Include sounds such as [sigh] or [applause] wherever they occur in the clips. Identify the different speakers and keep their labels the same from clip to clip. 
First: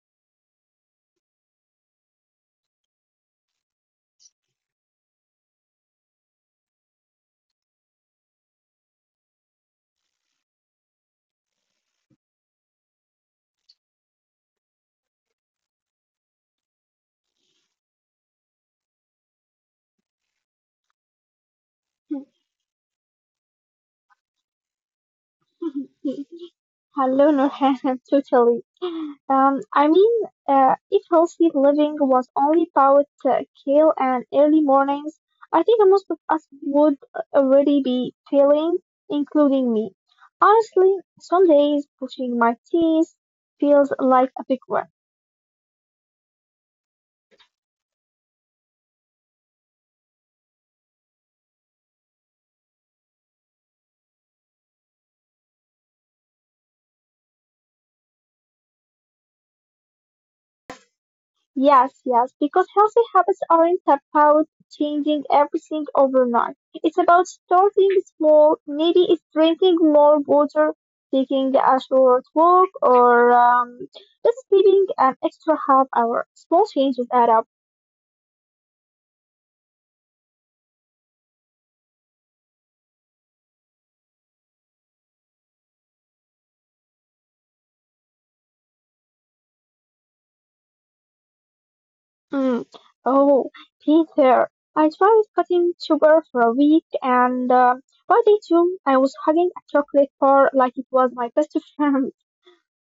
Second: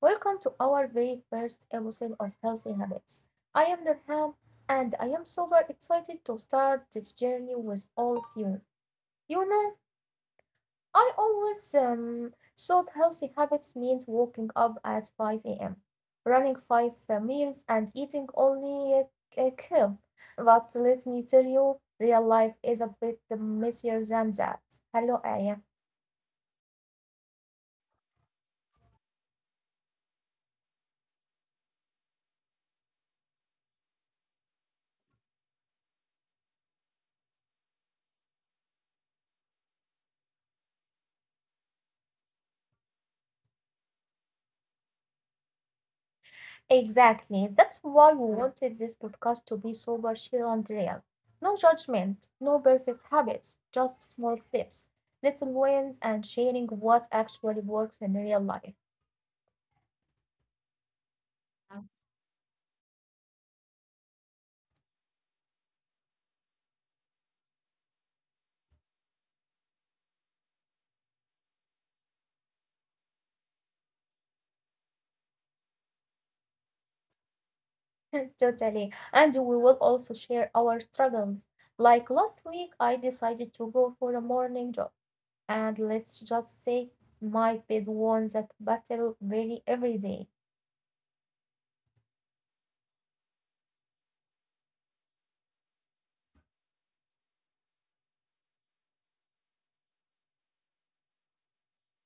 Speaker 1: welcome to our very first episode of Healthy Habits. I am Nurhan and I am super excited to start this journey with all of you. You know, I always thought healthy habits means waking up at 5 a.m., running five meals, and eating only a kale. But let me tell you,
Speaker 2: [laughs]
Speaker 1: real life is a bit messier than that. Hello, I
Speaker 2: Hello, Nurhan, [laughs] totally. I mean, if healthy living was only about kale and early mornings, I think most of us would already be failing, including me. Honestly, some days brushing my teeth feels like a big work.
Speaker 1: exactly. That's why we wanted this podcast to be super chill and real. No judgment, no perfect habits, just small steps, little wins, and sharing what actually works in real life.
Speaker 2: Yes, yes,
Speaker 1: [laughs]
Speaker 2: because healthy habits aren't about changing everything overnight. It's about starting small. Maybe it's drinking more water, taking a short walk, or just sleeping an extra half hour. Small changes add up.
Speaker 1: Totally. And we will also share our struggles. Like last week, I decided to go for a morning jog. And let's just say my bed won that battle really every day.
Speaker 2: Mm. Oh, Peter, I tried cutting sugar for a week, and by day two, I was hugging a chocolate bar like it was my best friend.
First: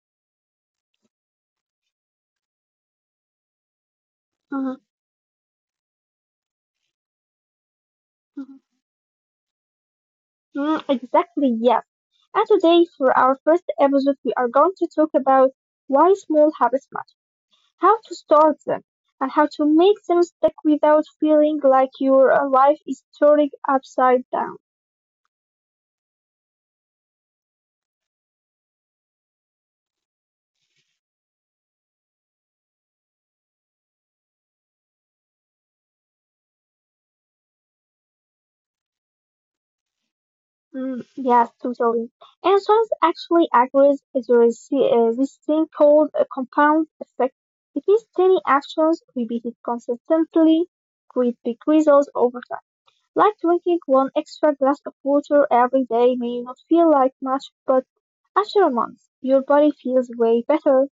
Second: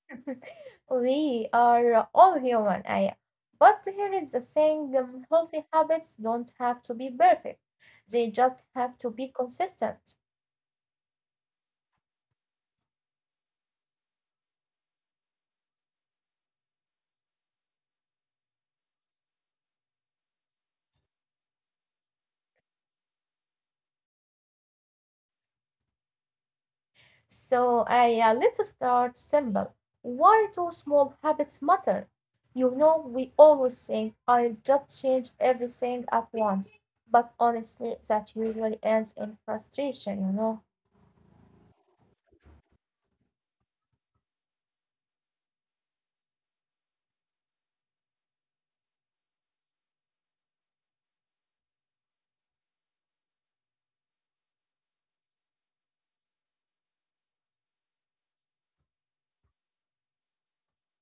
Speaker 1: [laughs] We are all human, Aya. But here is the
Speaker 2: Mhm.
Speaker 1: thing, healthy habits don't have to be perfect, they just
Speaker 2: Mhm.
Speaker 1: have to be consistent.
Speaker 2: Mm, exactly, yes. And today, for our first episode, we are going to talk about why small habits matter, how to start them, and how to make them stick without feeling like your life is turning upside down.
Speaker 1: So, Aya, let's start simple. Why do small habits matter? You know, we always think I'll just change everything at once, but honestly, that usually ends in frustration.
Speaker 2: Mm, yes, totally. And science actually agrees that there is this thing called a compound effect. It is tiny actions repeated consistently create big results over. Like drinking one extra glass of water every day may not feel like much, but after a month, your body feels way better.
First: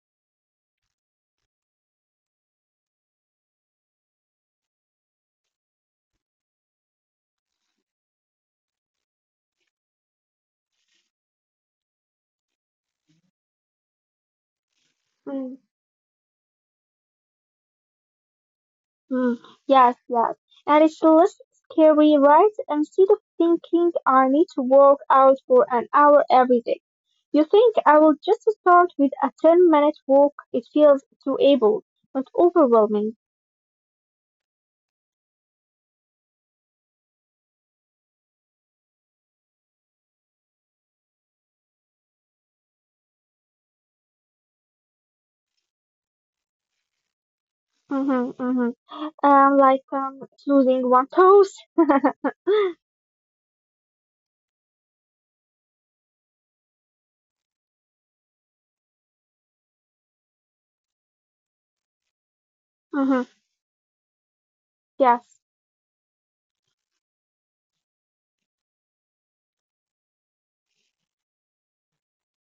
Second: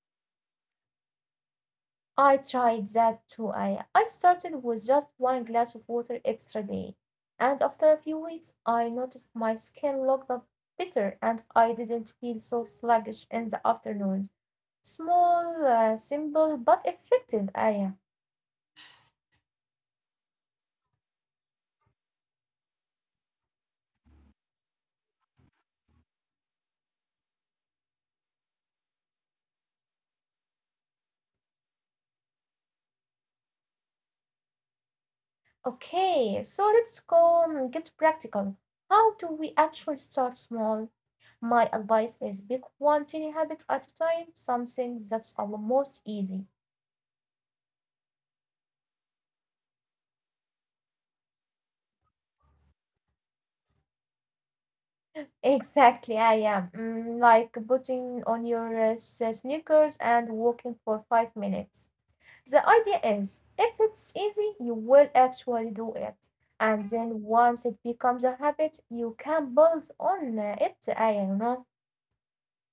Speaker 1: I tried that too. I started with just one glass of water extra day, and after a few weeks I noticed my skin looked a better and I didn't feel so sluggish in the afternoons. Small,
Speaker 2: Mm.
Speaker 1: simple, but effective, Aya.
Speaker 2: Mm. Yes, yes. And it's less scary, right? Instead of thinking I need to work out for an hour every day, you think I will just start with a 10-minute walk. It feels doable, not overwhelming.
Speaker 1: Okay, so let's go get practical. How do we actually start small? My advice is pick one tiny habit at a time, something that's almost easy.
Speaker 2: Mm-hmm, mm-hmm. Like losing one toes.
Speaker 1: Exactly, I am. Mm, like putting on your sneakers and walking for 5 minutes. The idea
Speaker 2: Mm-hmm.
Speaker 1: is, if it's easy, you will
Speaker 2: Yes.
Speaker 1: actually do it. And then once it becomes a habit, you can build on it. I don't know.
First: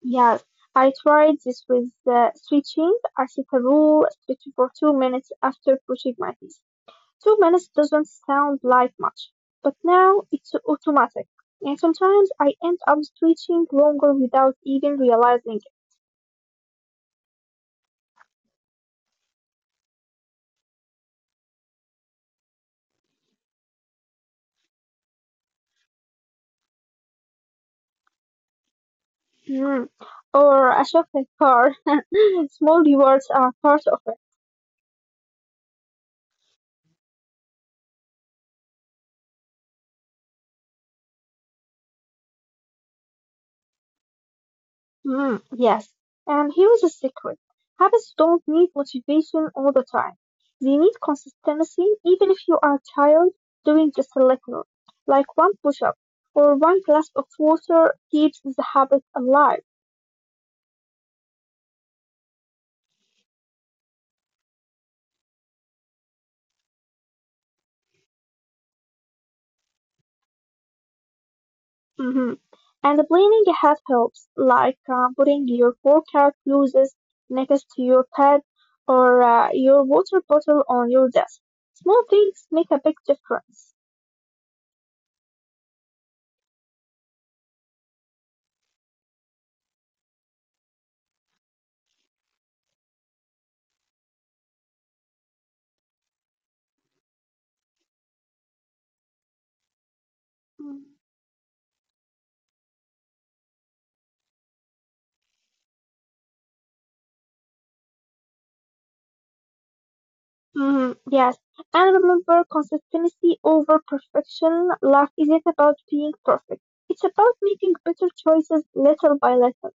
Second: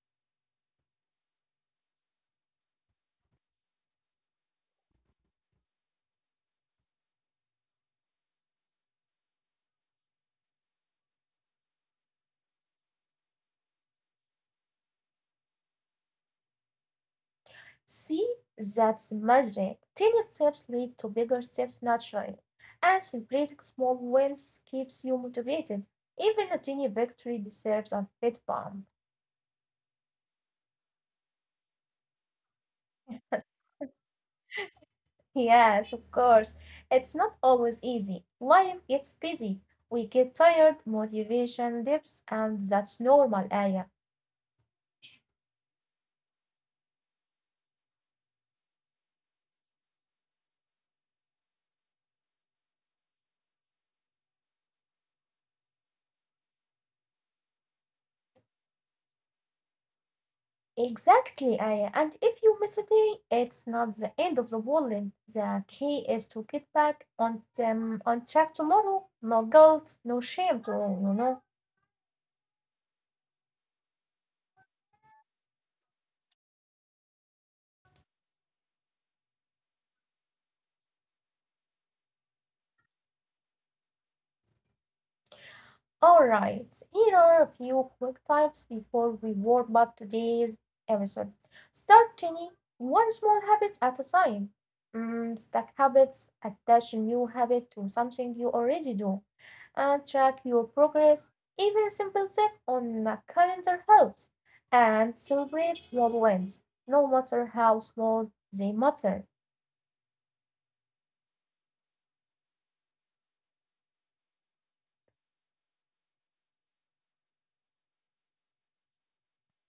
Speaker 2: Yes, I tried this with the stretching. I set a rule, stretch for 2 minutes after brushing my teeth. 2 minutes doesn't sound like much, but now it's automatic. And sometimes I end up stretching longer without even realizing
Speaker 1: See, that's magic. Tiny steps lead to bigger steps naturally. And celebrating small wins keeps you motivated. Even a tiny victory deserves a fist bump.
Speaker 2: it. Mm. Or I shock the car. [laughs] Small rewards are
Speaker 1: [laughs]
Speaker 2: part of it.
Speaker 1: Yes, of course. It's not always easy. Life gets busy. We get tired, motivation dips, and that's normal, Aya.
Speaker 2: Mm, yes. And here is a secret. Habits don't need motivation all the time. They need consistency, even if you are tired, doing just a little, like one push up or one glass of water keeps the habit alive.
Speaker 1: Exactly, Aya. And if you miss a day, it's not the end of the world. The key is to get back on track tomorrow. No guilt, no shame, to you know.
Speaker 2: Hmm. And planning ahead helps, like putting your workout clothes next to your bed or your water bottle on your desk. Small things make a big difference.
Speaker 1: All right, here are a few quick tips before we warm up today's episode. Start tiny, one small habit at a time. Mm, stack habits, attach a new habit to something you already do, and track your
Speaker 2: Mm.
Speaker 1: progress. Even a simple check on a calendar helps, and celebrate small wins, no matter how small they matter.
Speaker 2: Mhm, yes, and remember consistency over perfection. Life isn't about being perfect. It's about making better choices little by little.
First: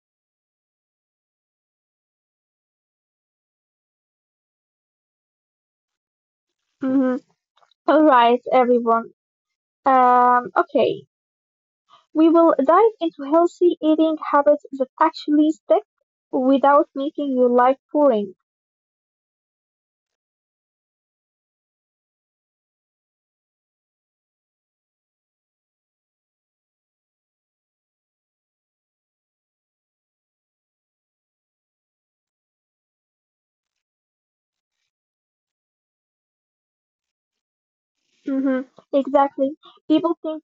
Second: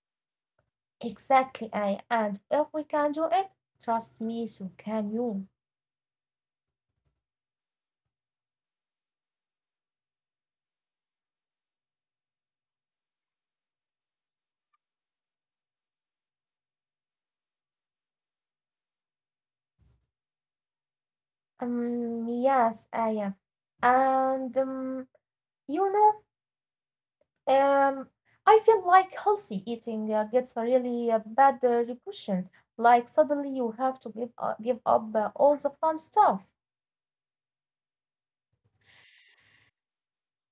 Speaker 1: Exactly, I, and if we can do it, trust me, so can you.
Speaker 2: Mhm. All right, everyone. Okay, we will dive into healthy eating habits that actually stick without making your life boring.
Speaker 1: Yes, I am. And um, you know, um, I feel like healthy eating gets a really bad reputation. Like suddenly you have to give up all the fun stuff.
Speaker 2: Hmm. Exactly. People think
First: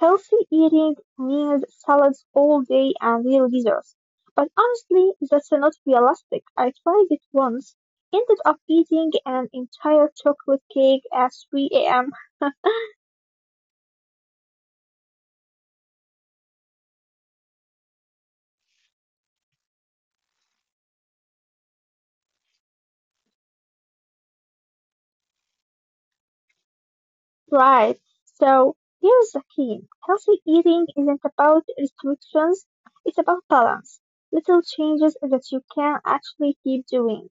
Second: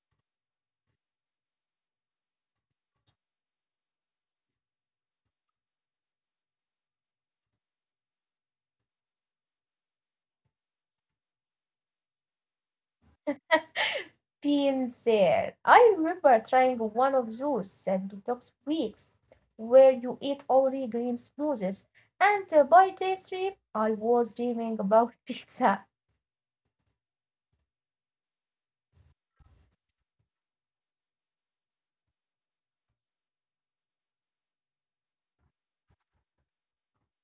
Speaker 2: healthy eating means salads all day and real desserts. But honestly, that's not realistic. I tried it once, ended up eating an entire chocolate cake at 3 a.m.
Speaker 1: [laughs] Been there. I remember trying one of those detox weeks where you eat only green smoothies, and by day three, I was dreaming about [laughs] pizza.
Speaker 2: Right. So here's the key. Healthy eating isn't about restrictions, it's about balance. Little changes that you can actually keep doing.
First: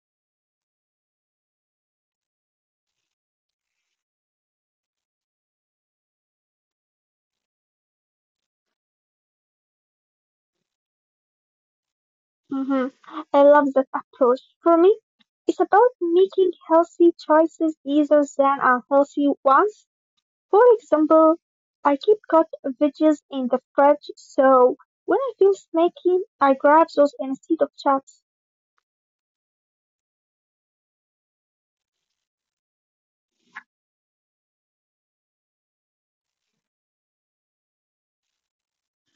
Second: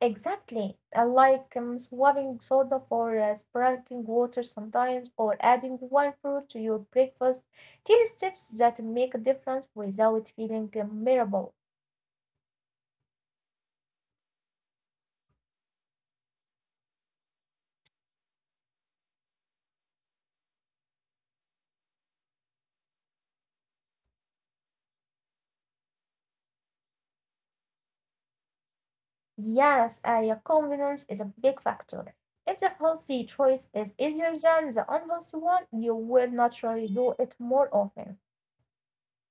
Speaker 1: Exactly. I like swapping soda for sparkling water sometimes, or adding one fruit to your breakfast. Tiny steps that make a difference without feeling miserable.
Speaker 2: Hmm. I love that approach. For me, it's about making healthy choices easier than unhealthy ones. For example, I keep cut veggies in the fridge so when I feel snacky, I grab those instead of chips.
Speaker 1: Yes, yeah, convenience is a big factor. If the healthy choice is easier than the unhealthy one, you will naturally do it more often.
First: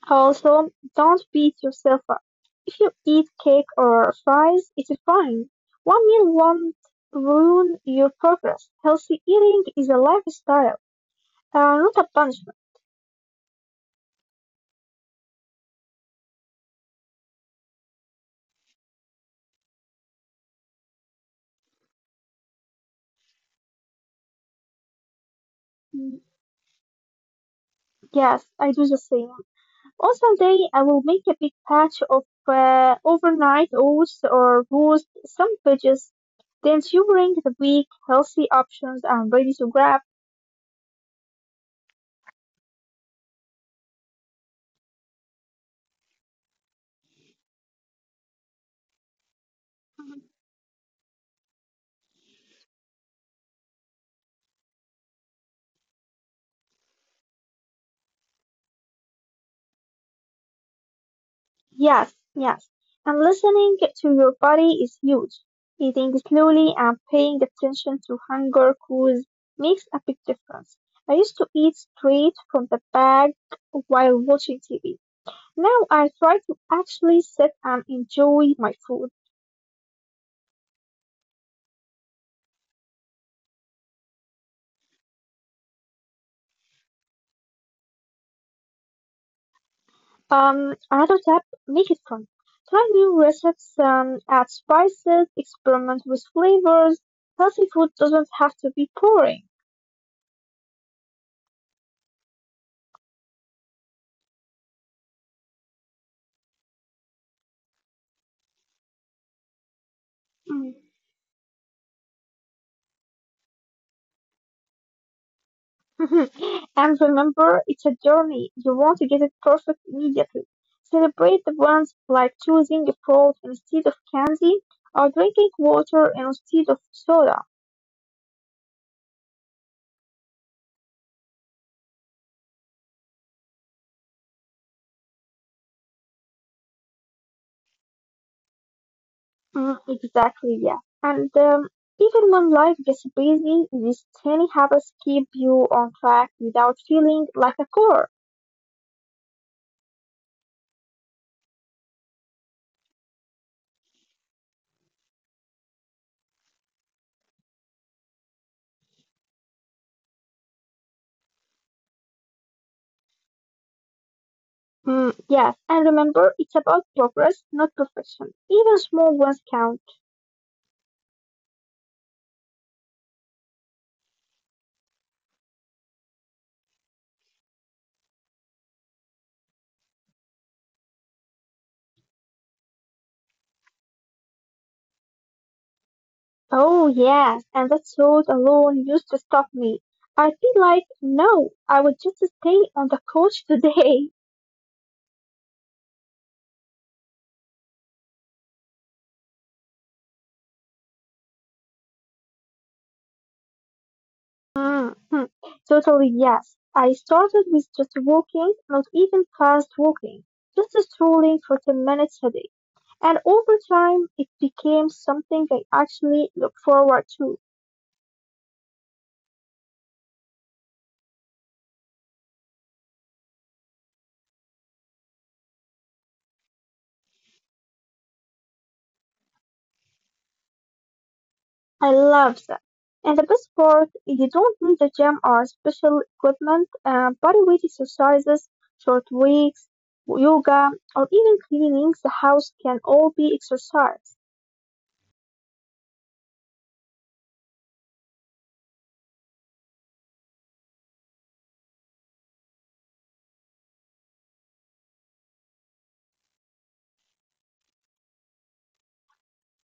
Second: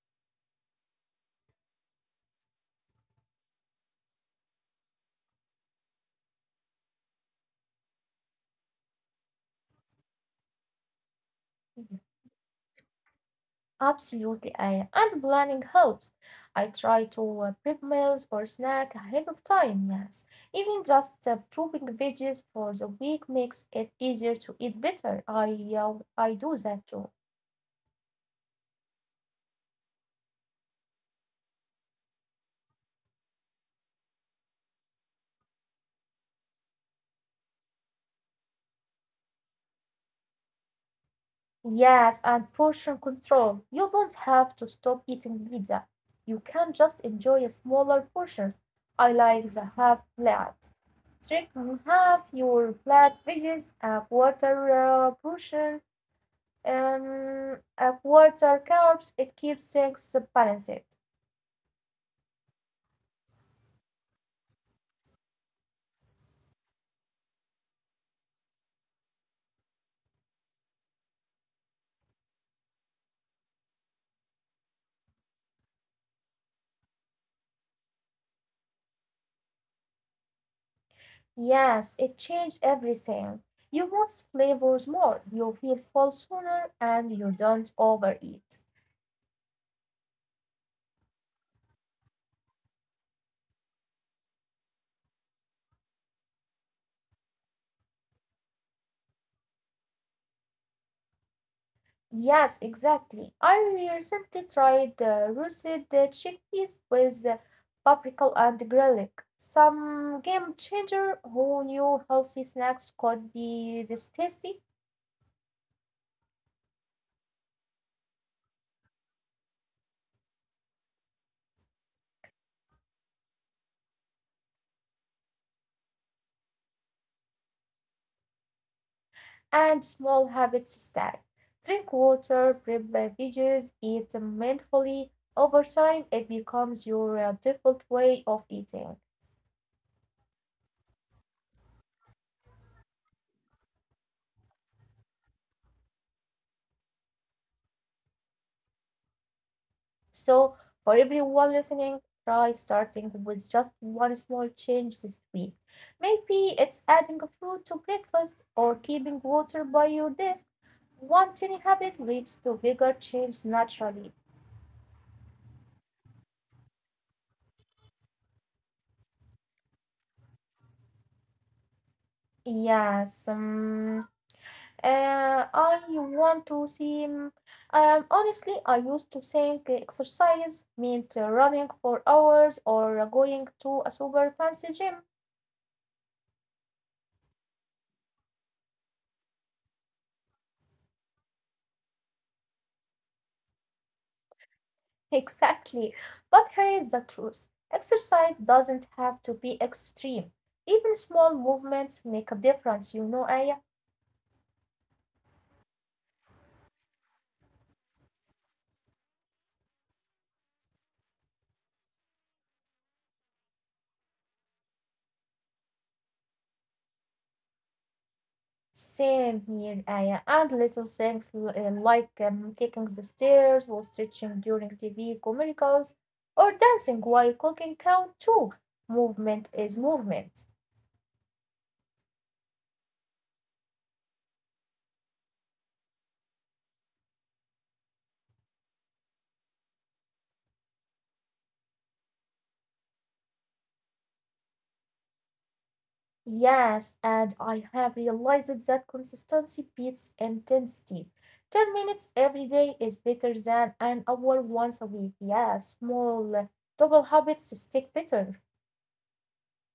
Speaker 2: Also, don't beat yourself up. If you eat cake or fries, it's fine. One meal won't ruin your progress. Healthy eating is a lifestyle, not a punishment.
Speaker 1: Absolutely, I and planning helps. I try to prep meals or snack ahead of time, yes. Even just chopping veggies for the week makes it easier to eat better. I uh,
Speaker 2: Mm,
Speaker 1: I do that too.
Speaker 2: yes, I do the same. On Sunday, I will make a big patch of overnight oats or roast some veggies. Then during the week, healthy options I'm ready to grab.
Speaker 1: Yes, and portion control. You don't have to stop eating pizza. You can just enjoy a smaller portion. I like the half plate trick. Half your plate veggies, a quarter portion a quarter carbs, it keeps things balanced.
Speaker 2: Yes, yes. And listening to your body is huge. Eating slowly and paying attention to hunger cues makes a big difference. I used to eat straight from the bag while watching TV. Now I try to actually sit and enjoy my food.
Speaker 1: Yes, it changed everything. You want flavors more, you feel full sooner, and you don't overeat.
Speaker 2: Another tip, make it fun. Try new recipes, add spices, experiment with flavors. Healthy food doesn't have to be boring.
Speaker 1: Yes, exactly. I recently tried roasted chickpeas with paprika and garlic. Some game
Speaker 2: Mm.
Speaker 1: changer who knew healthy snacks could be this tasty?
Speaker 2: [laughs] And remember, it's a journey. You want to get it perfect immediately. Celebrate the ones like choosing a fruit instead of candy or drinking water instead of soda.
Speaker 1: And small habits stack. Drink water, prep beverages, eat mindfully. Over time, it becomes your default way of eating.
Speaker 2: Mm, exactly, yeah. And even when life gets busy, these tiny habits keep you on track without feeling like a chore.
Speaker 1: So, for everyone listening, try starting with just one small change this week. Maybe it's adding a fruit to breakfast or keeping water by your desk. One tiny habit leads to bigger change naturally.
Speaker 2: Mm, yes, and remember, it's about progress, not perfection. Even small ones count.
Speaker 1: Yes. I want to see. Honestly, I used to think exercise meant running for hours or going to a super fancy gym. [laughs]
Speaker 2: Oh, yes, and that thought alone used to stop me. I feel like, no, I would just stay on the couch today. [laughs]
Speaker 1: Exactly. But here is the truth, exercise doesn't have to be extreme. Even small movements make a difference, you know, Aya.
Speaker 2: Mm, hmm. Totally, yes. I started with just walking, not even fast walking, just strolling for 10 minutes a day. And over time, it became something I actually look forward to.
Speaker 1: Same here, Aya. And little things like taking the stairs or stretching during TV commercials or dancing while cooking count too. Movement is movement.
Speaker 2: I love that. And the best part, you don't need a gym or special equipment, bodyweight exercises, short weeks, yoga, or even cleaning the house can all be exercise.
Speaker 1: Yes, and I have realized that consistency beats intensity. 10 minutes every day is better than an hour once a week. Yes, double habits stick better.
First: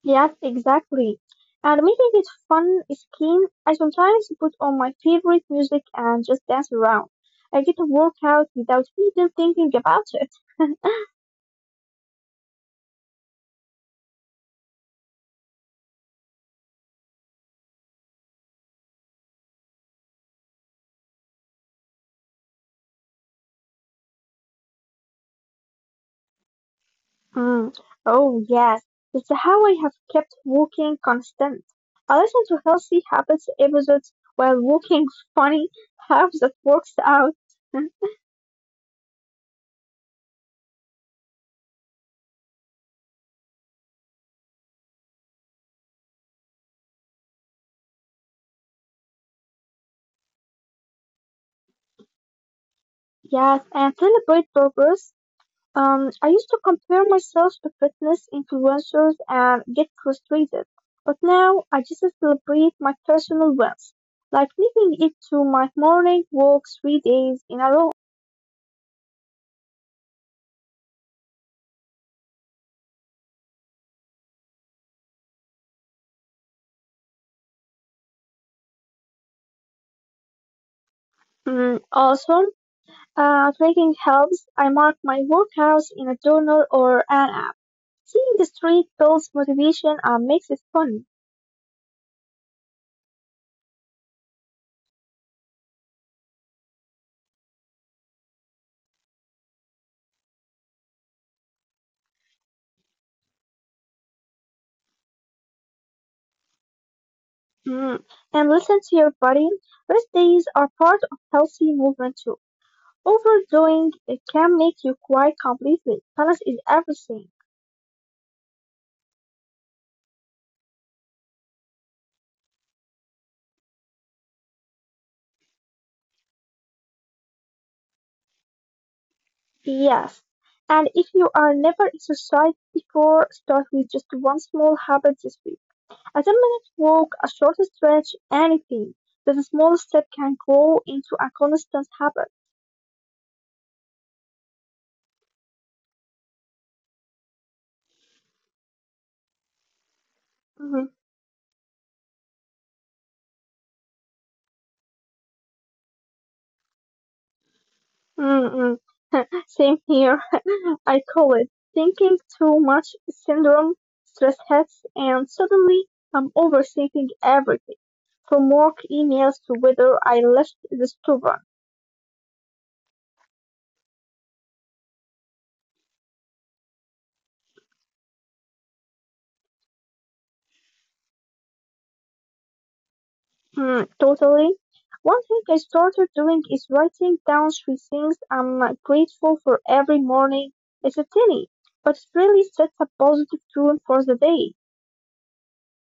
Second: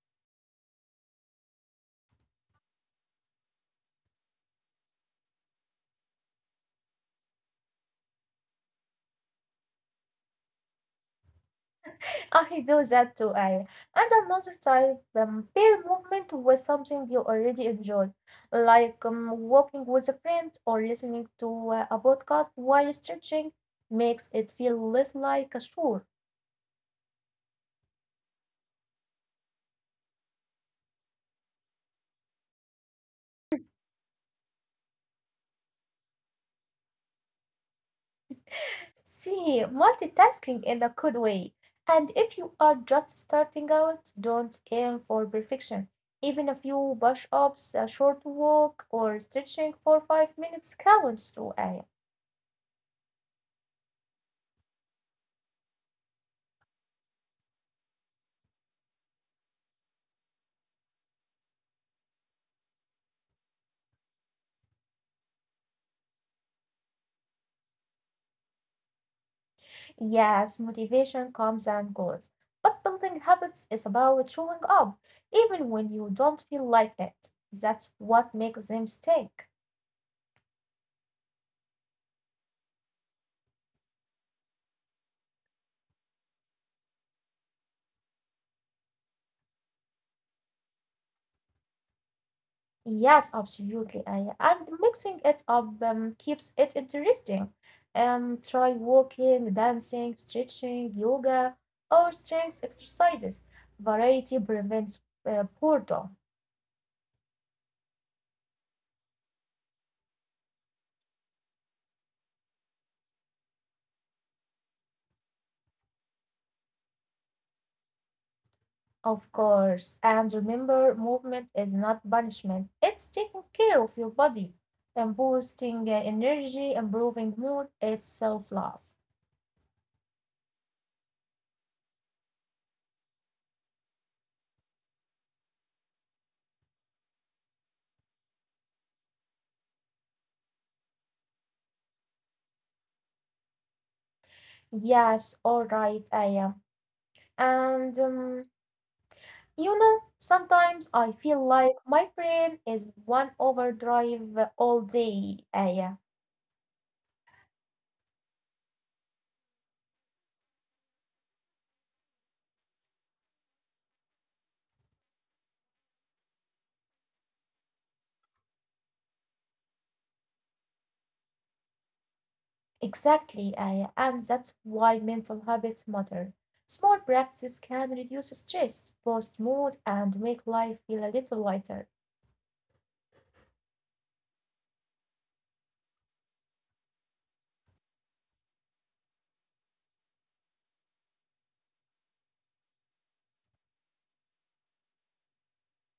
Speaker 2: Yes, exactly. And making it fun is key. I sometimes put on my favorite music and just dance around. I get a workout without even thinking about it.
Speaker 1: I do that too, Aya. And another type, pair movement with something you already enjoy, like walking with a friend or listening to a podcast while stretching makes it feel less like a chore.
Speaker 2: Mm. Oh, yes. It's how I have kept walking constant. I listen to Healthy Habits episodes while walking [laughs] funny half that works out. [laughs]
Speaker 1: See, multitasking in a good way. And if you are just starting out, don't aim for perfection. Even a few push ups, a short walk, or stretching for 5 minutes counts too, Aya.
Speaker 2: Yes, and celebrate progress. I used to compare myself to fitness influencers and get frustrated. But now I just celebrate my personal wins, like making it to my morning walk 3 days in a row.
Speaker 1: Yes, motivation comes and goes, but building habits is about showing up, even when you don't feel like it. That's what makes them stick.
Speaker 2: Mm, also, tracking helps. I mark my workouts in a journal or an app. Seeing the street builds motivation and makes it fun.
Speaker 1: Yes, absolutely. I, and mixing it up keeps it interesting. Try walking, dancing, stretching, yoga, or strength exercises. Variety prevents boredom.
Speaker 2: Mm. And listen to your body. Rest days are part of healthy movement too. Overdoing it can make you quite completely. Balance is everything.
Speaker 1: Of course. And remember, movement is not punishment, it's taking care of your body and boosting energy, improving mood, it's self love.
Speaker 2: Yes. And if you are never exercised before, start with just one small habit this week. A 10-minute walk, a short stretch, anything. That a small step can grow into a constant habit.
Speaker 1: Yes, all right, I am. And You know, sometimes
Speaker 2: Mhm,
Speaker 1: I feel like my brain is one overdrive all day, Aya.
Speaker 2: mm, mm. [laughs] Same here. [laughs] I call it thinking too much syndrome, stress hits, and suddenly I'm overthinking everything. From work emails to whether I left the store.
Speaker 1: Exactly, Aya. And that's why mental habits matter. Small practices can reduce stress, boost mood, and make life feel a little lighter.
Speaker 2: Mm, totally. One thing I started doing is writing down three things I'm grateful for every morning. It's a tiny, but it really sets a positive tone for the day.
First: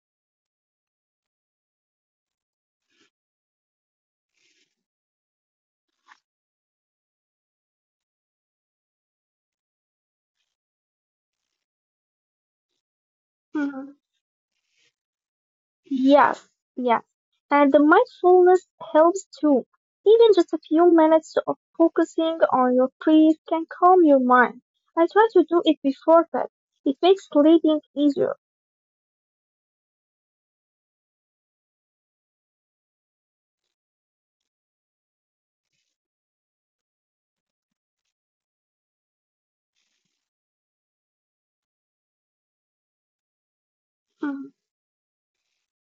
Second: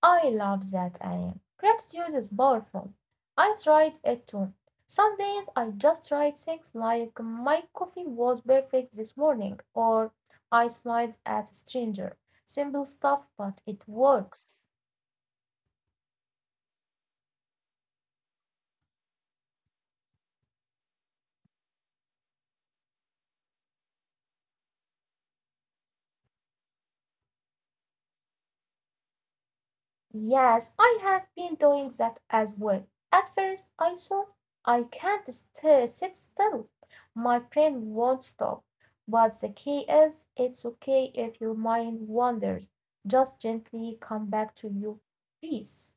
Speaker 1: I love that, Annie. Gratitude is powerful. I tried it too. Some days I just write things like my coffee was perfect this morning or I smiled at a stranger. Simple stuff, but it
Speaker 2: Mm-hmm.
Speaker 1: works.
Speaker 2: Yes, yes. And the mindfulness helps too. Even just a few minutes of focusing on your breath can calm your mind. I try to do it before bed. It makes sleeping easier.
Speaker 1: Yes, I have been doing that as well. At first I thought I can't sit still, my brain won't stop. But the key is it's okay if your mind wanders. Just gently come
Speaker 2: Mhm.
Speaker 1: back to your peace.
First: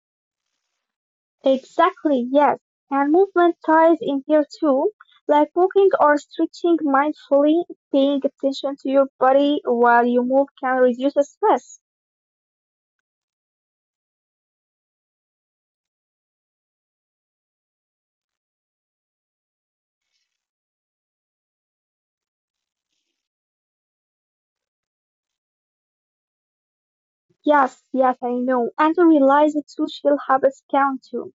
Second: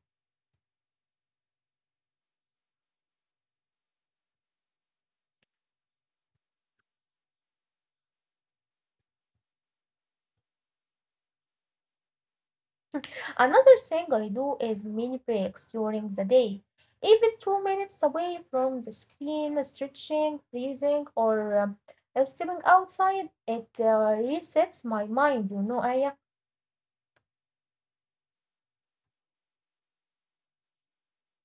Speaker 2: Exactly, yes. And movement ties in here too, like walking or stretching mindfully, paying attention to your body while you move can reduce the stress.
Speaker 1: Another thing I do is mini breaks during the day. Even 2 minutes away from the screen, stretching, breathing, or stepping outside, it resets my mind, you know, Aya.
Speaker 2: Yes, yes, I know. And I realize that social habits count too.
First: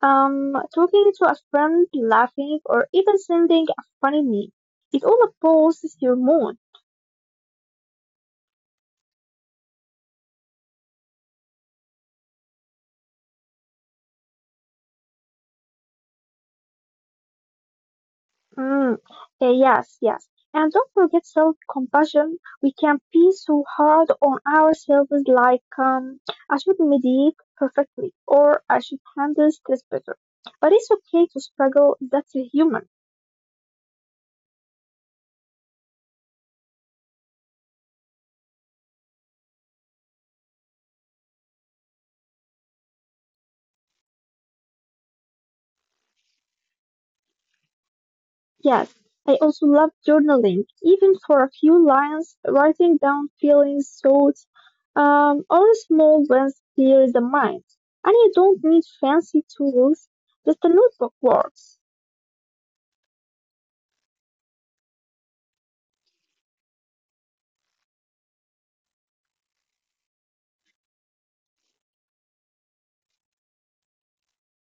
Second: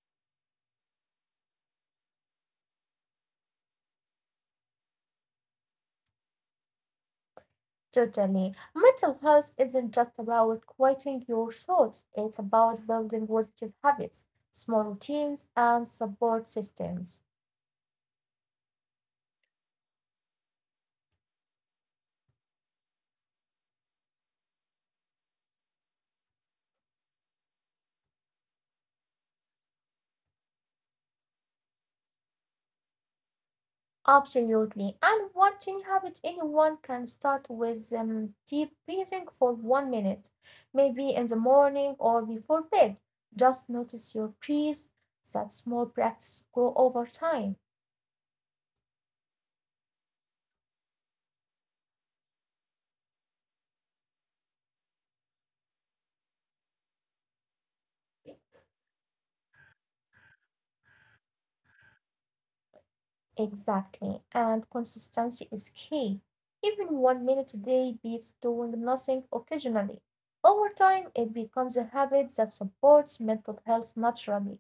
Speaker 2: Talking to a friend, laughing, or even sending a funny meme. It all boosts your mood.
Speaker 1: Totally. Mental health isn't just about quieting your thoughts, it's about building positive habits, small routines, and support systems.
Speaker 2: Mm, yes, yes. And don't forget self-compassion. We can be so hard on ourselves like, I should mediate perfectly, or I should handle stress better. But it's okay to struggle. That's human.
Speaker 1: Absolutely. And one tiny habit anyone can start with deep breathing for 1 minute, maybe in the morning or before bed. Just notice your breath. That small practice grow over time.
Speaker 2: Yes, I also love journaling, even for a few lines, writing down feelings, thoughts, or small wins clears the mind. And you don't need fancy tools, just a notebook works.
Speaker 1: Exactly. And consistency is key. Even 1 minute a day beats doing nothing occasionally. Over time, it becomes a habit that supports mental health naturally.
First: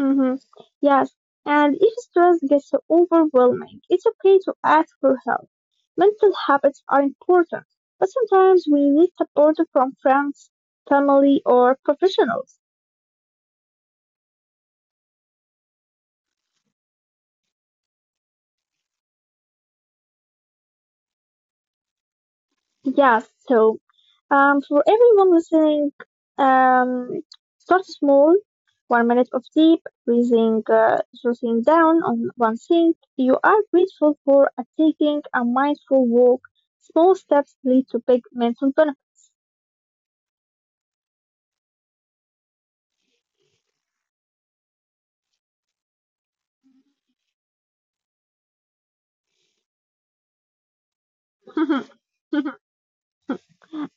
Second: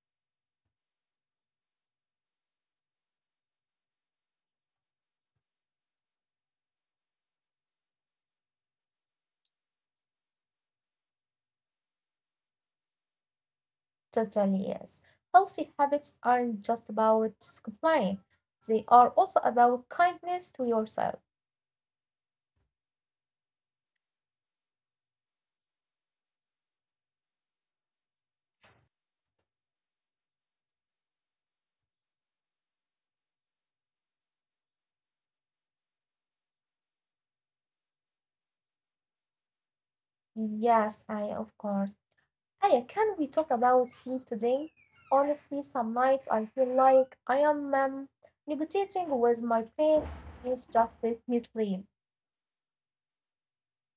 Speaker 2: Mm-hmm. Yes, and if stress gets overwhelming, it's okay to ask for help. Mental habits are important, but sometimes we need support from friends, family, or professionals.
Speaker 1: Totally, yes. Healthy habits aren't just about complying, they are also about kindness to yourself.
Speaker 2: Yeah, so for everyone listening, um, start small, one minute of deep breathing, slowing down on one thing you are grateful for, taking a mindful walk. Small steps lead to big mental benefits.
Speaker 1: Yes, I, of course. Aya, can we talk about sleep today? Honestly, some nights I feel like I am negotiating with my brain. Please just let me sleep.
Speaker 2: [laughs]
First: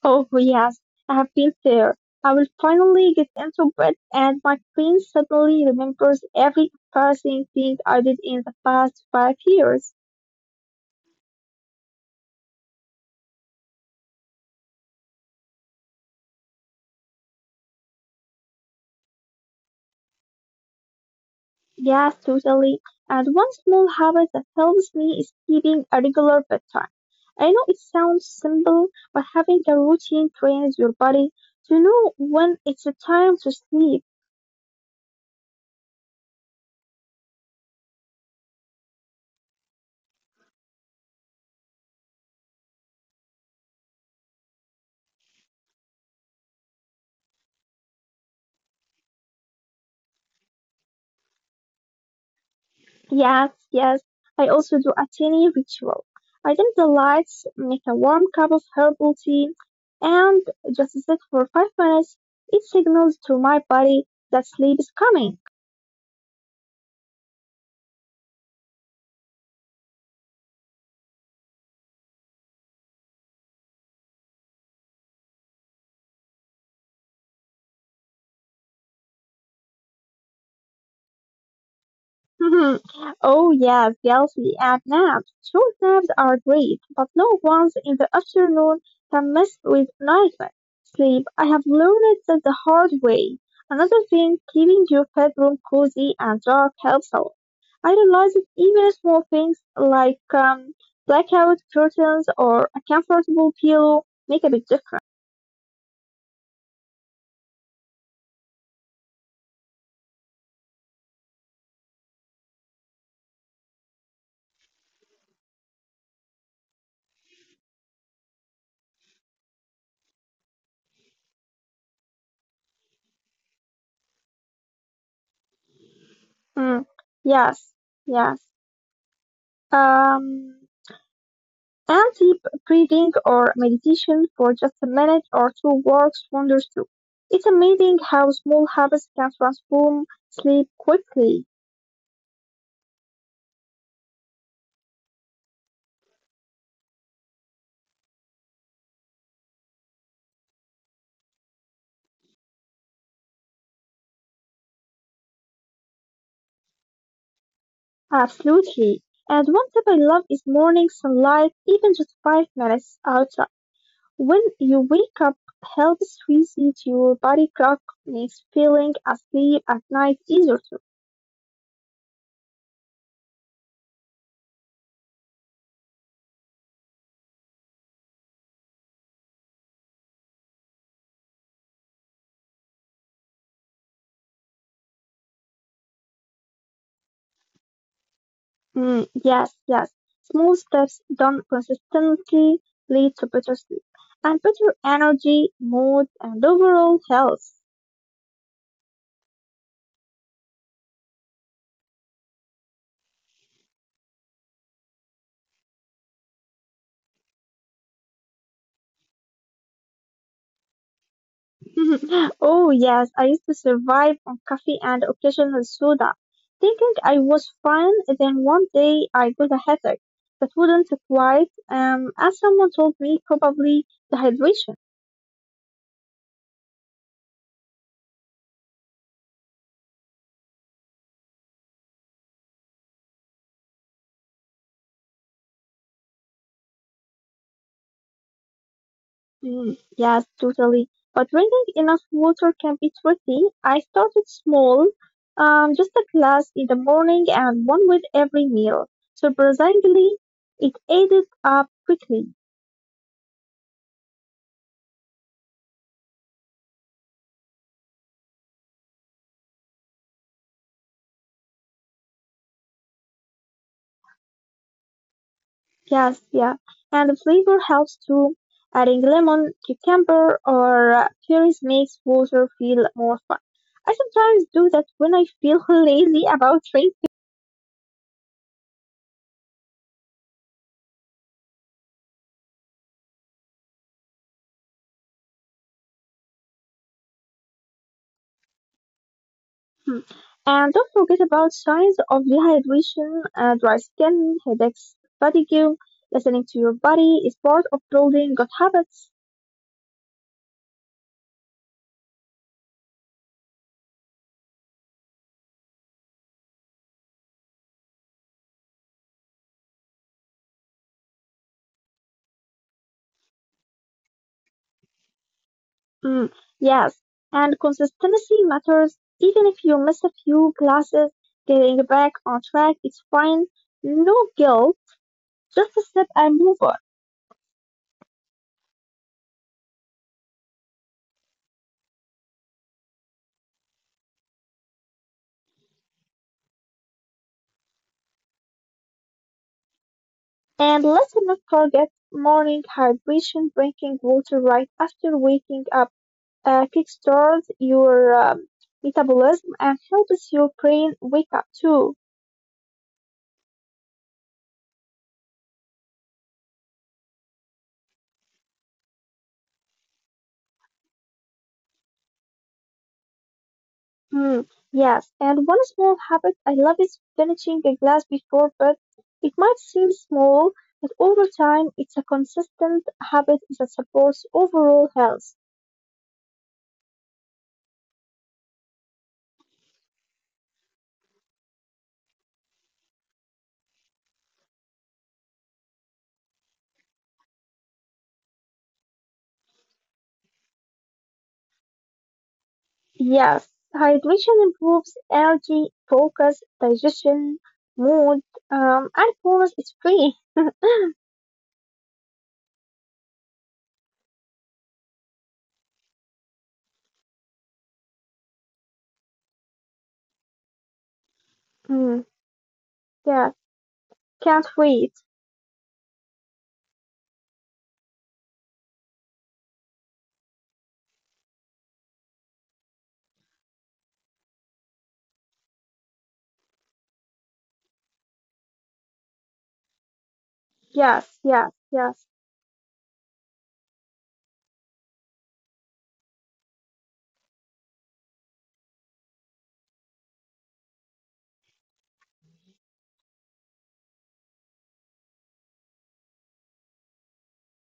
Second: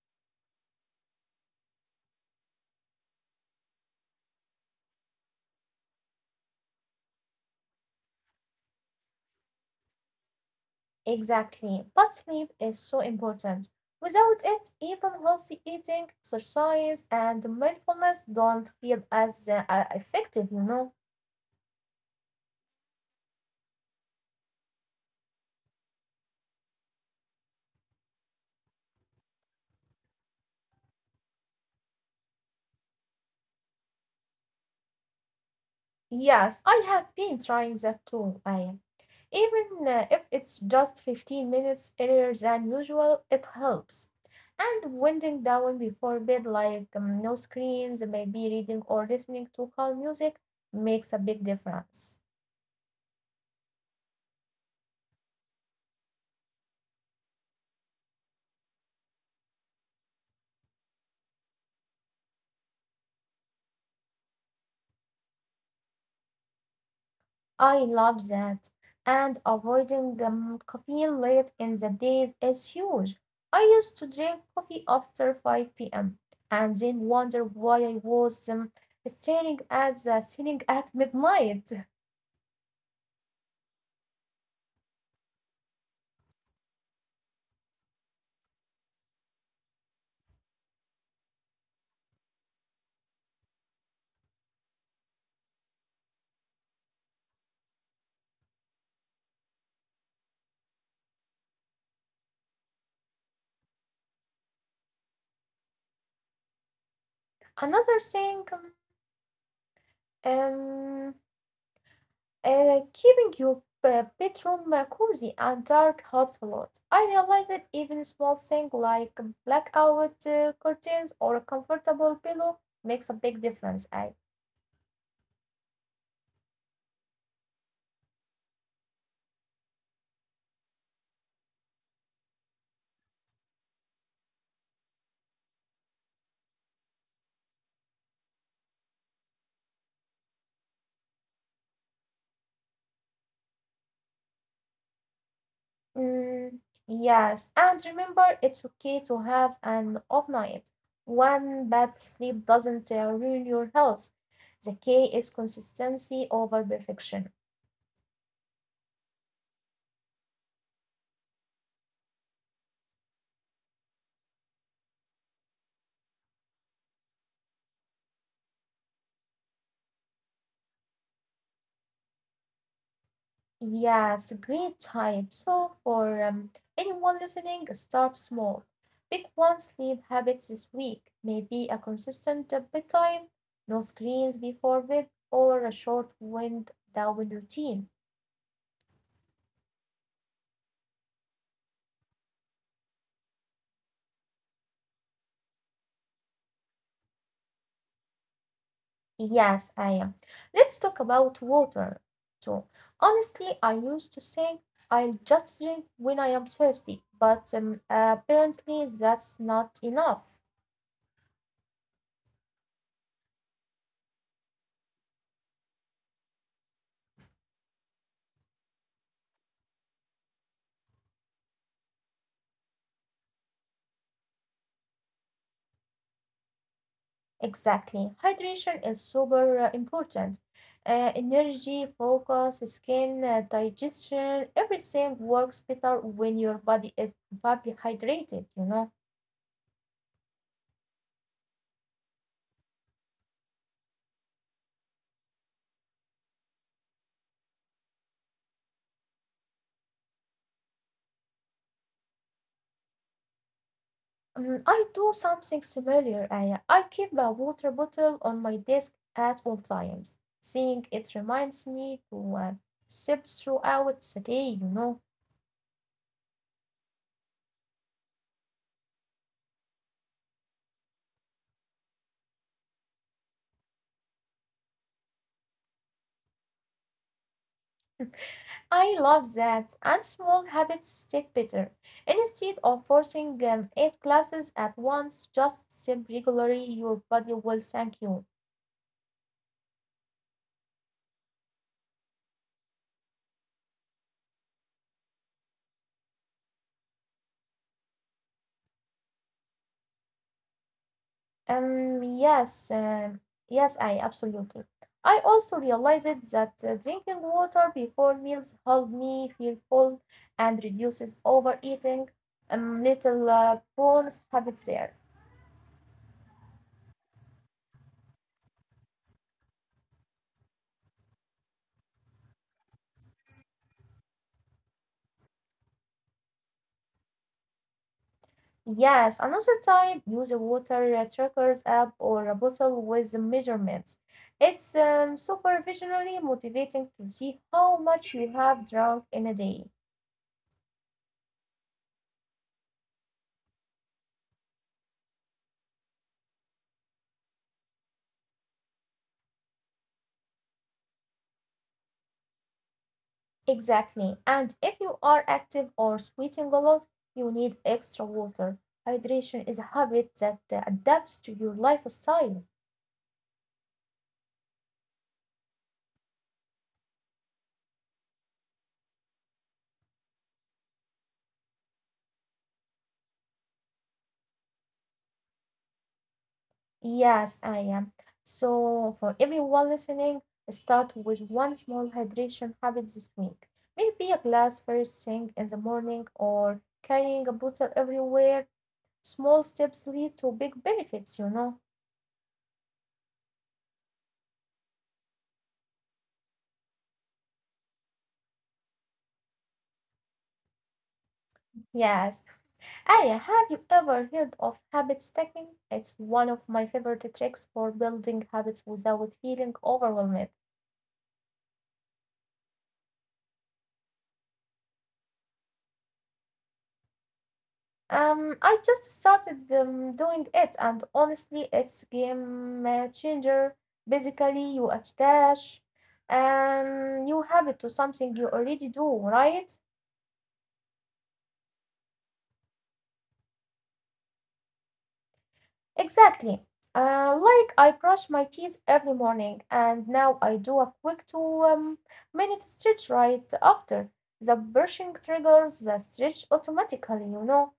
Speaker 2: Oh, yes, I have been there. I will finally get into bed, and my brain suddenly remembers every embarrassing thing I did in the past 5 years.
Speaker 1: Exactly. But sleep is so important. Without it, even healthy eating, exercise, and mindfulness don't feel as effective, you know?
Speaker 2: Yes, totally. And one small habit that helps me is keeping a regular bedtime. I know it sounds simple, but having a routine trains your body to know when it's a time to sleep.
Speaker 1: Yes, I have been trying that too, I. Even if it's just 15 minutes earlier than usual, it helps. And winding down before bed, like no screens, maybe reading or listening to calm music, makes a big difference.
Speaker 2: Yes, yes. I also do a tiny ritual. I dim the lights, make a warm cup of herbal tea, and just sit for 5 minutes. It signals to my body that sleep is coming.
Speaker 1: I love that. And avoiding caffeine late in the days is huge. I used to drink coffee after 5 p.m. and then wonder why I was staring at the ceiling at midnight.
Speaker 2: Mhm. Oh yeah, Delphi and naps. Short naps are great, but long ones in the afternoon can mess with nighttime sleep. I have learned that the hard way. Another thing, keeping your bedroom cozy and dark helps a lot. I realize that even small things like blackout curtains or a comfortable pillow make a big difference.
Speaker 1: [laughs] Another thing, um, Um, Keeping your bedroom cozy and dark helps a lot. I realize that even small things like blackout curtains or a comfortable pillow makes a big difference. I,
Speaker 2: Mm, yes, yes. Um, and deep breathing or meditation for just a minute or two works wonders too. It's amazing how small habits can transform sleep quickly.
Speaker 1: mm, yes, and remember it's okay to have an off night. One bad sleep doesn't ruin your health. The key is consistency over perfection.
Speaker 2: Absolutely. And one tip I love is morning sunlight, even just 5 minutes out. When you wake up, helps reset your body clock, makes falling asleep at night easier too.
Speaker 1: Yes, great time. So, for anyone listening, start small. Pick one sleep habit this week, maybe a consistent bedtime, no screens before bed, or a short wind down routine.
Speaker 2: Mm, yes, yes. Small steps done consistently lead to better sleep and better energy, mood, and overall health.
Speaker 1: Yes, I am. Let's talk about water too. Honestly, I used to think I'll just drink when I am thirsty, but apparently that's not enough.
Speaker 2: [laughs] Oh, yes, I used to survive on coffee and occasional soda, thinking I was fine. Then one day I got a headache that wouldn't quite, as someone told me, probably dehydration.
Speaker 1: Exactly. Hydration is super important. Energy, focus, skin, digestion, everything works better when your body is properly hydrated, you know.
Speaker 2: Mm, yeah, totally. But drinking enough water can be tricky. I started small, just a glass in the morning and one with every meal. So, surprisingly, it added up quickly.
Speaker 1: I do something similar. I keep a water bottle on my desk at all times, seeing it reminds me to sip throughout the day.
Speaker 2: Yes, yeah. And the flavor helps too. Adding lemon, cucumber, or cherries makes water feel more fun. I sometimes do that when I feel [laughs] lazy about drinking.
Speaker 1: [laughs] I love that. And small habits stick better. Instead of forcing eight classes at once, just sip regularly. Your body will thank you.
Speaker 2: Hmm. And don't forget about signs of dehydration, dry skin, headaches, fatigue. Listening to your body is part of building good habits.
Speaker 1: Yes, yes, I absolutely. I also realized that drinking water before meals help me feel full and reduces overeating. Little bonus habits there.
Speaker 2: Hmm. Yes, and consistency matters. Even if you miss a few classes, getting back on track is fine. No guilt, just a step and move on.
Speaker 1: Yes, another type use a water trackers app or a bottle with the measurements. It's supervisionally motivating to see how much you have drunk in a day.
Speaker 2: And let's not forget morning hydration, drinking water right after waking up. Kickstarts your metabolism and helps your brain wake up too.
Speaker 1: Exactly. And if you are active or sweating a lot, you need extra water. Hydration is a habit that adapts to your lifestyle.
Speaker 2: Hmm, yes, and one small habit I love is finishing a glass before bed. It might seem small, but over time it's a consistent habit that supports overall health.
Speaker 1: Yes, I am. So, for everyone listening, start with one small hydration habit this week. Maybe a glass first thing in the morning or carrying a bottle everywhere. Small steps lead to big benefits.
Speaker 2: Yes, hydration improves energy, focus, digestion, mood, and bonus it's free.
Speaker 1: Yes. Aya, have you ever heard of habit stacking? It's one of my favorite tricks for building habits without feeling overwhelmed.
Speaker 2: Hmm, yeah, can't wait.
Speaker 1: I just started doing it, and honestly, it's game changer. Basically, you attach new habit to something you already do, right?
Speaker 2: Yes, yes, yes.
Speaker 1: Exactly. Like I brush my teeth every morning, and now I do a quick two minute stretch right after. The brushing triggers the stretch automatically.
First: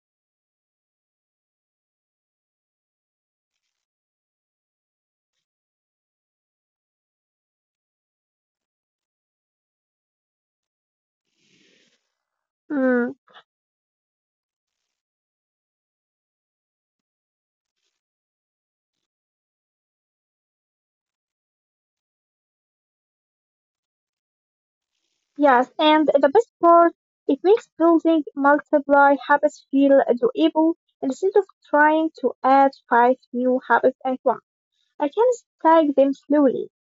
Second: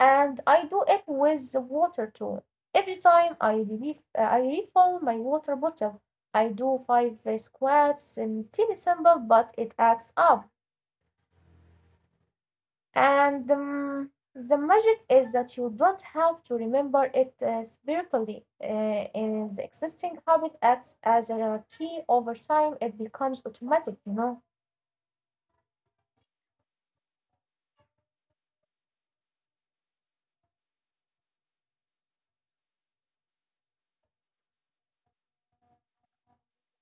Speaker 1: And I do it with the water too. Every time I refill my water bottle, I do five squats and 10 simple, but it adds up.
Speaker 2: Hmm.
Speaker 1: And the magic is that you don't have to remember it spiritually. In the existing habit acts as a key over time. It becomes automatic.
Speaker 2: Yes, and the best part, it makes building multiply habits feel doable instead of trying to add five new habits at once. I can stack them slowly.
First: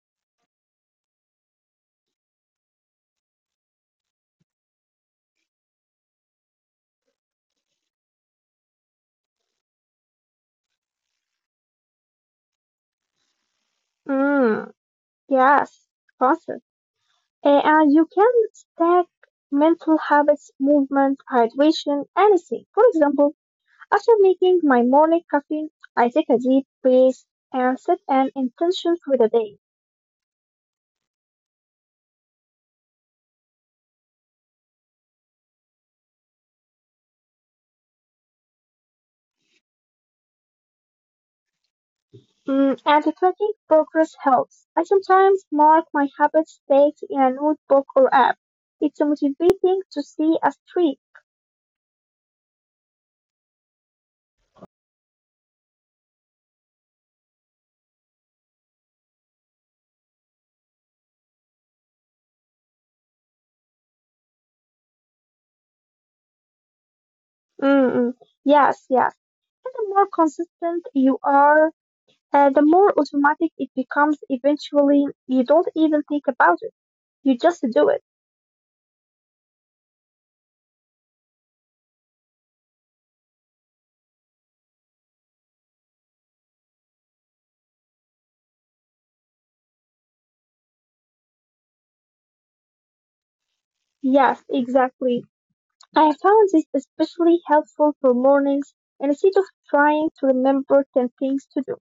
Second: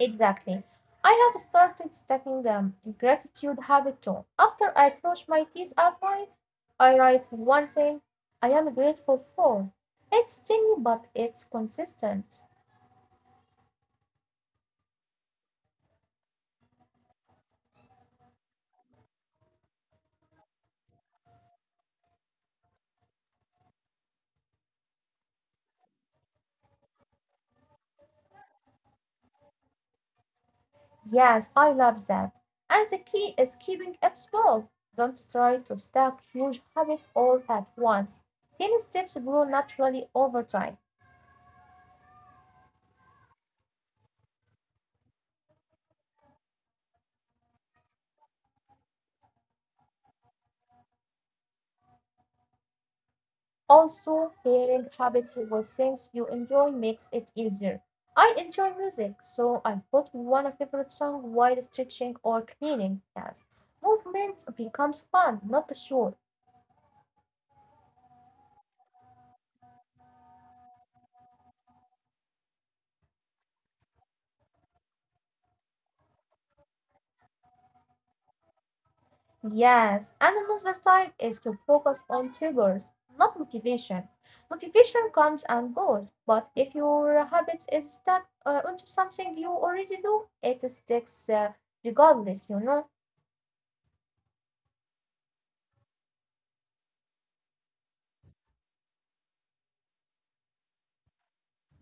Speaker 1: Exactly. I have started stacking gratitude habit too. After I brush my teeth at night, I write one thing I am grateful for. It's tiny but it's consistent.
Speaker 2: Mm, yes, process. And you can stack mental habits, movement, hydration, anything. For example, after making my morning caffeine, I take a deep breath and set an intention for the day.
Speaker 1: Yes, I love that. And the key is keeping it small. Don't try to stack huge habits all at once. Tiny steps grow naturally over time.
Speaker 2: Mm, and tracking progress helps. I sometimes mark my habits daily in a notebook or app. It's motivating to see a streak.
Speaker 1: Also, pairing habits with things you enjoy makes it easier. I enjoy music, so I put one favorite song while stretching or cleaning. Yes, movement becomes fun, not a chore.
Speaker 2: Mm, mm, yes, yes. And the more consistent you are, the more automatic it becomes. Eventually, you don't even think about it. You just do it.
Speaker 1: Yes, and another type is to focus on triggers, not motivation. Motivation comes and goes, but if your habits is stuck onto something you already do, it sticks regardless.
Speaker 2: Yes, exactly. I have found this especially helpful for mornings. And instead of trying to remember 10 things to do,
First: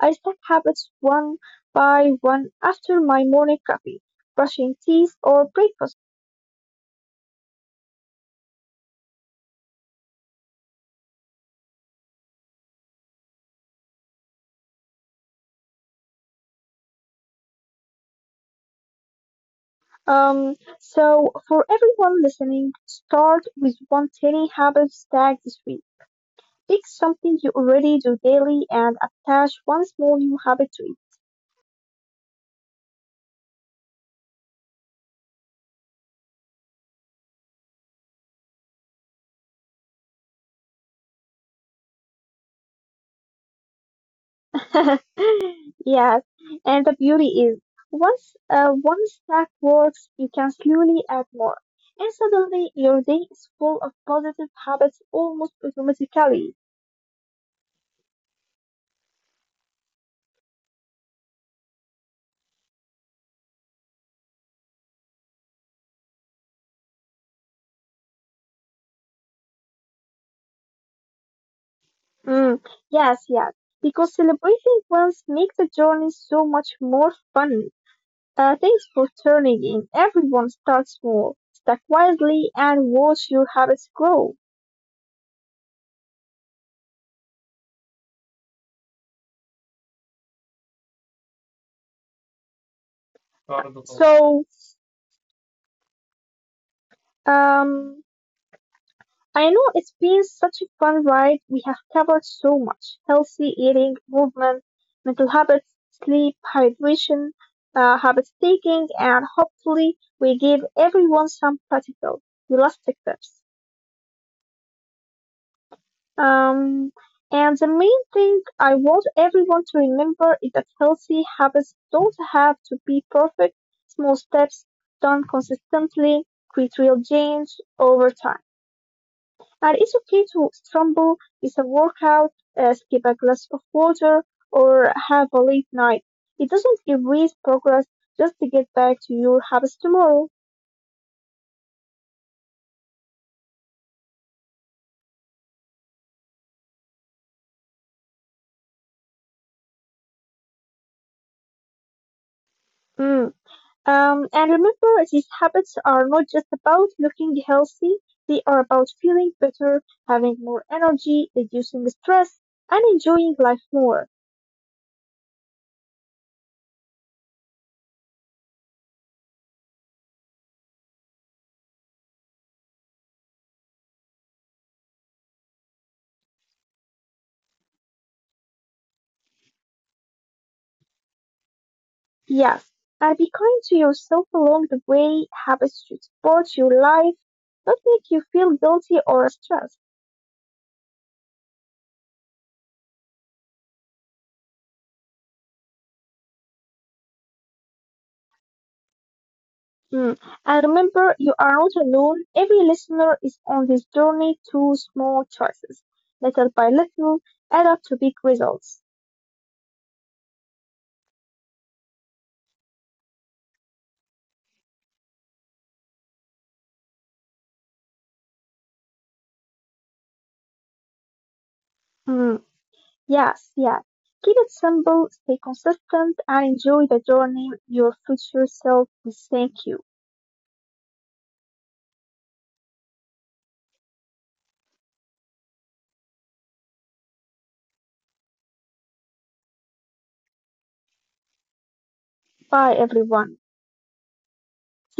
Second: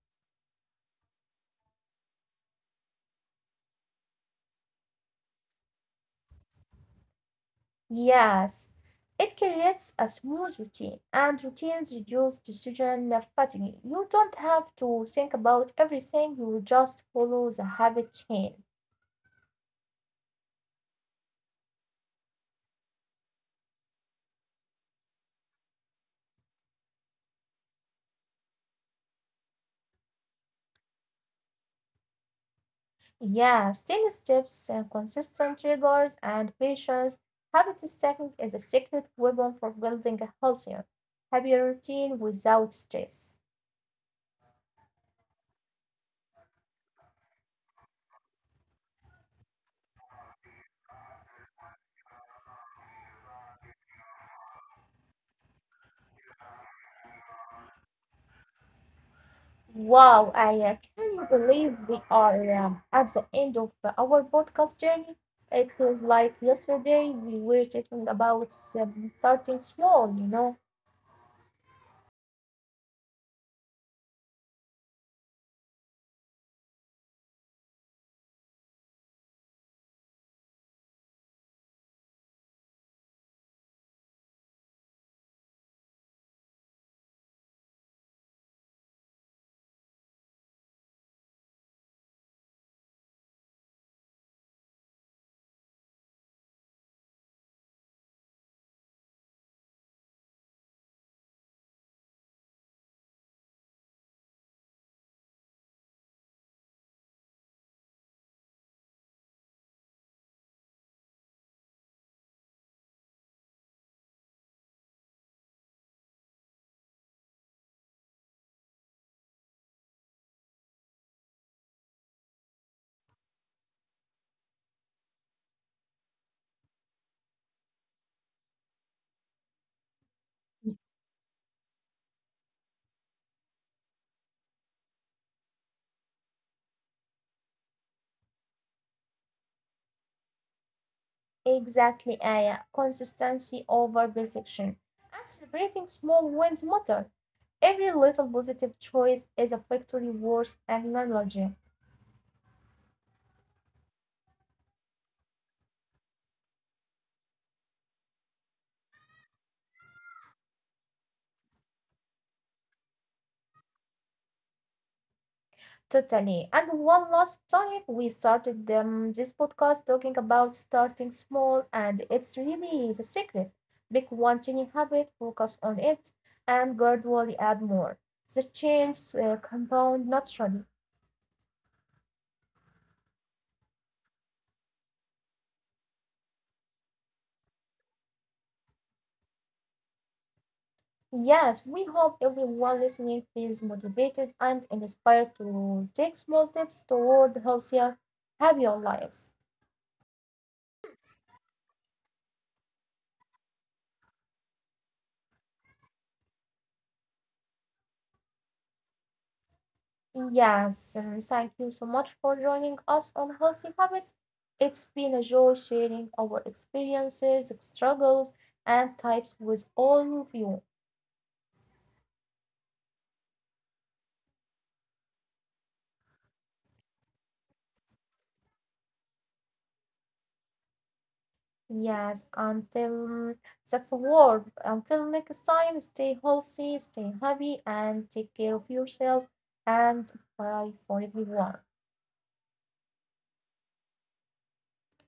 Speaker 2: I start habits one by one after my morning coffee, brushing teeth, or breakfast.
Speaker 1: Yes, it creates a smooth routine, and routines reduce decision fatigue. You don't have to think about everything, you just follow the habit chain.
Speaker 2: So, for everyone listening, start with one tiny habit stack this week. Pick something you already do daily and attach one small new habit
Speaker 1: Yes, 10 steps, consistent triggers, and patience. Habit stacking is a secret weapon for building a healthier, happier routine without stress.
Speaker 2: to it. [laughs] Yes, and the beauty is once one stack works, you can slowly add more. And suddenly, your day is full of positive habits almost automatically.
Speaker 1: Wow, Aya, can you believe we are at the end of our podcast journey? It feels like yesterday we were talking about starting small?
Speaker 2: Mm, yes, yes. Because celebrating wins makes the journey so much more fun. Thanks for turning in. Everyone start small, start wisely, and watch your habits grow. So, um, I know it's been such a fun ride. We have covered so much: healthy eating, movement, mental habits, sleep, hydration, habit taking, and hopefully we gave everyone some practical, realistic tips. Um, and the main thing I want everyone to remember is that healthy habits don't have to be perfect. Small steps done consistently create real change over time. And it's okay to stumble, miss a workout, skip a glass of water, or have a late night. It doesn't erase progress just to get back to your habits tomorrow.
Speaker 1: Exactly, Aya. Consistency over perfection. And celebrating small wins matter. Every little positive choice is a victory worth acknowledging.
Speaker 2: Mm. And remember, these habits are not just about looking healthy, they are about feeling better, having more energy, reducing stress, and enjoying life more.
Speaker 1: Totally. And one last time, we started this podcast talking about starting small, and it's really the secret. Pick one tiny habit, focus on it, and gradually add more. The change compound naturally.
Speaker 2: Yes, and be kind to yourself along the way. Habits should support your life, not make you feel guilty or stressed.
Speaker 1: Yes, we hope everyone listening feels motivated and inspired to take small steps toward healthier, happier lives.
Speaker 2: Mm. And remember, you are not alone. Every listener is on this journey through small choices, little by little, add up to big results.
Speaker 1: Yes, and thank you so much for joining us on Healthy Habits. It's been a joy sharing our experiences, struggles, and types with all of you.
Speaker 2: Mm. Yes, yes. Keep it simple, stay consistent, and enjoy the journey. Your future self will thank you.
Speaker 1: Yes, until that's all. Until next time, stay healthy, stay happy, and take care of yourself. And bye for everyone.
Speaker 2: Bye, everyone. See you.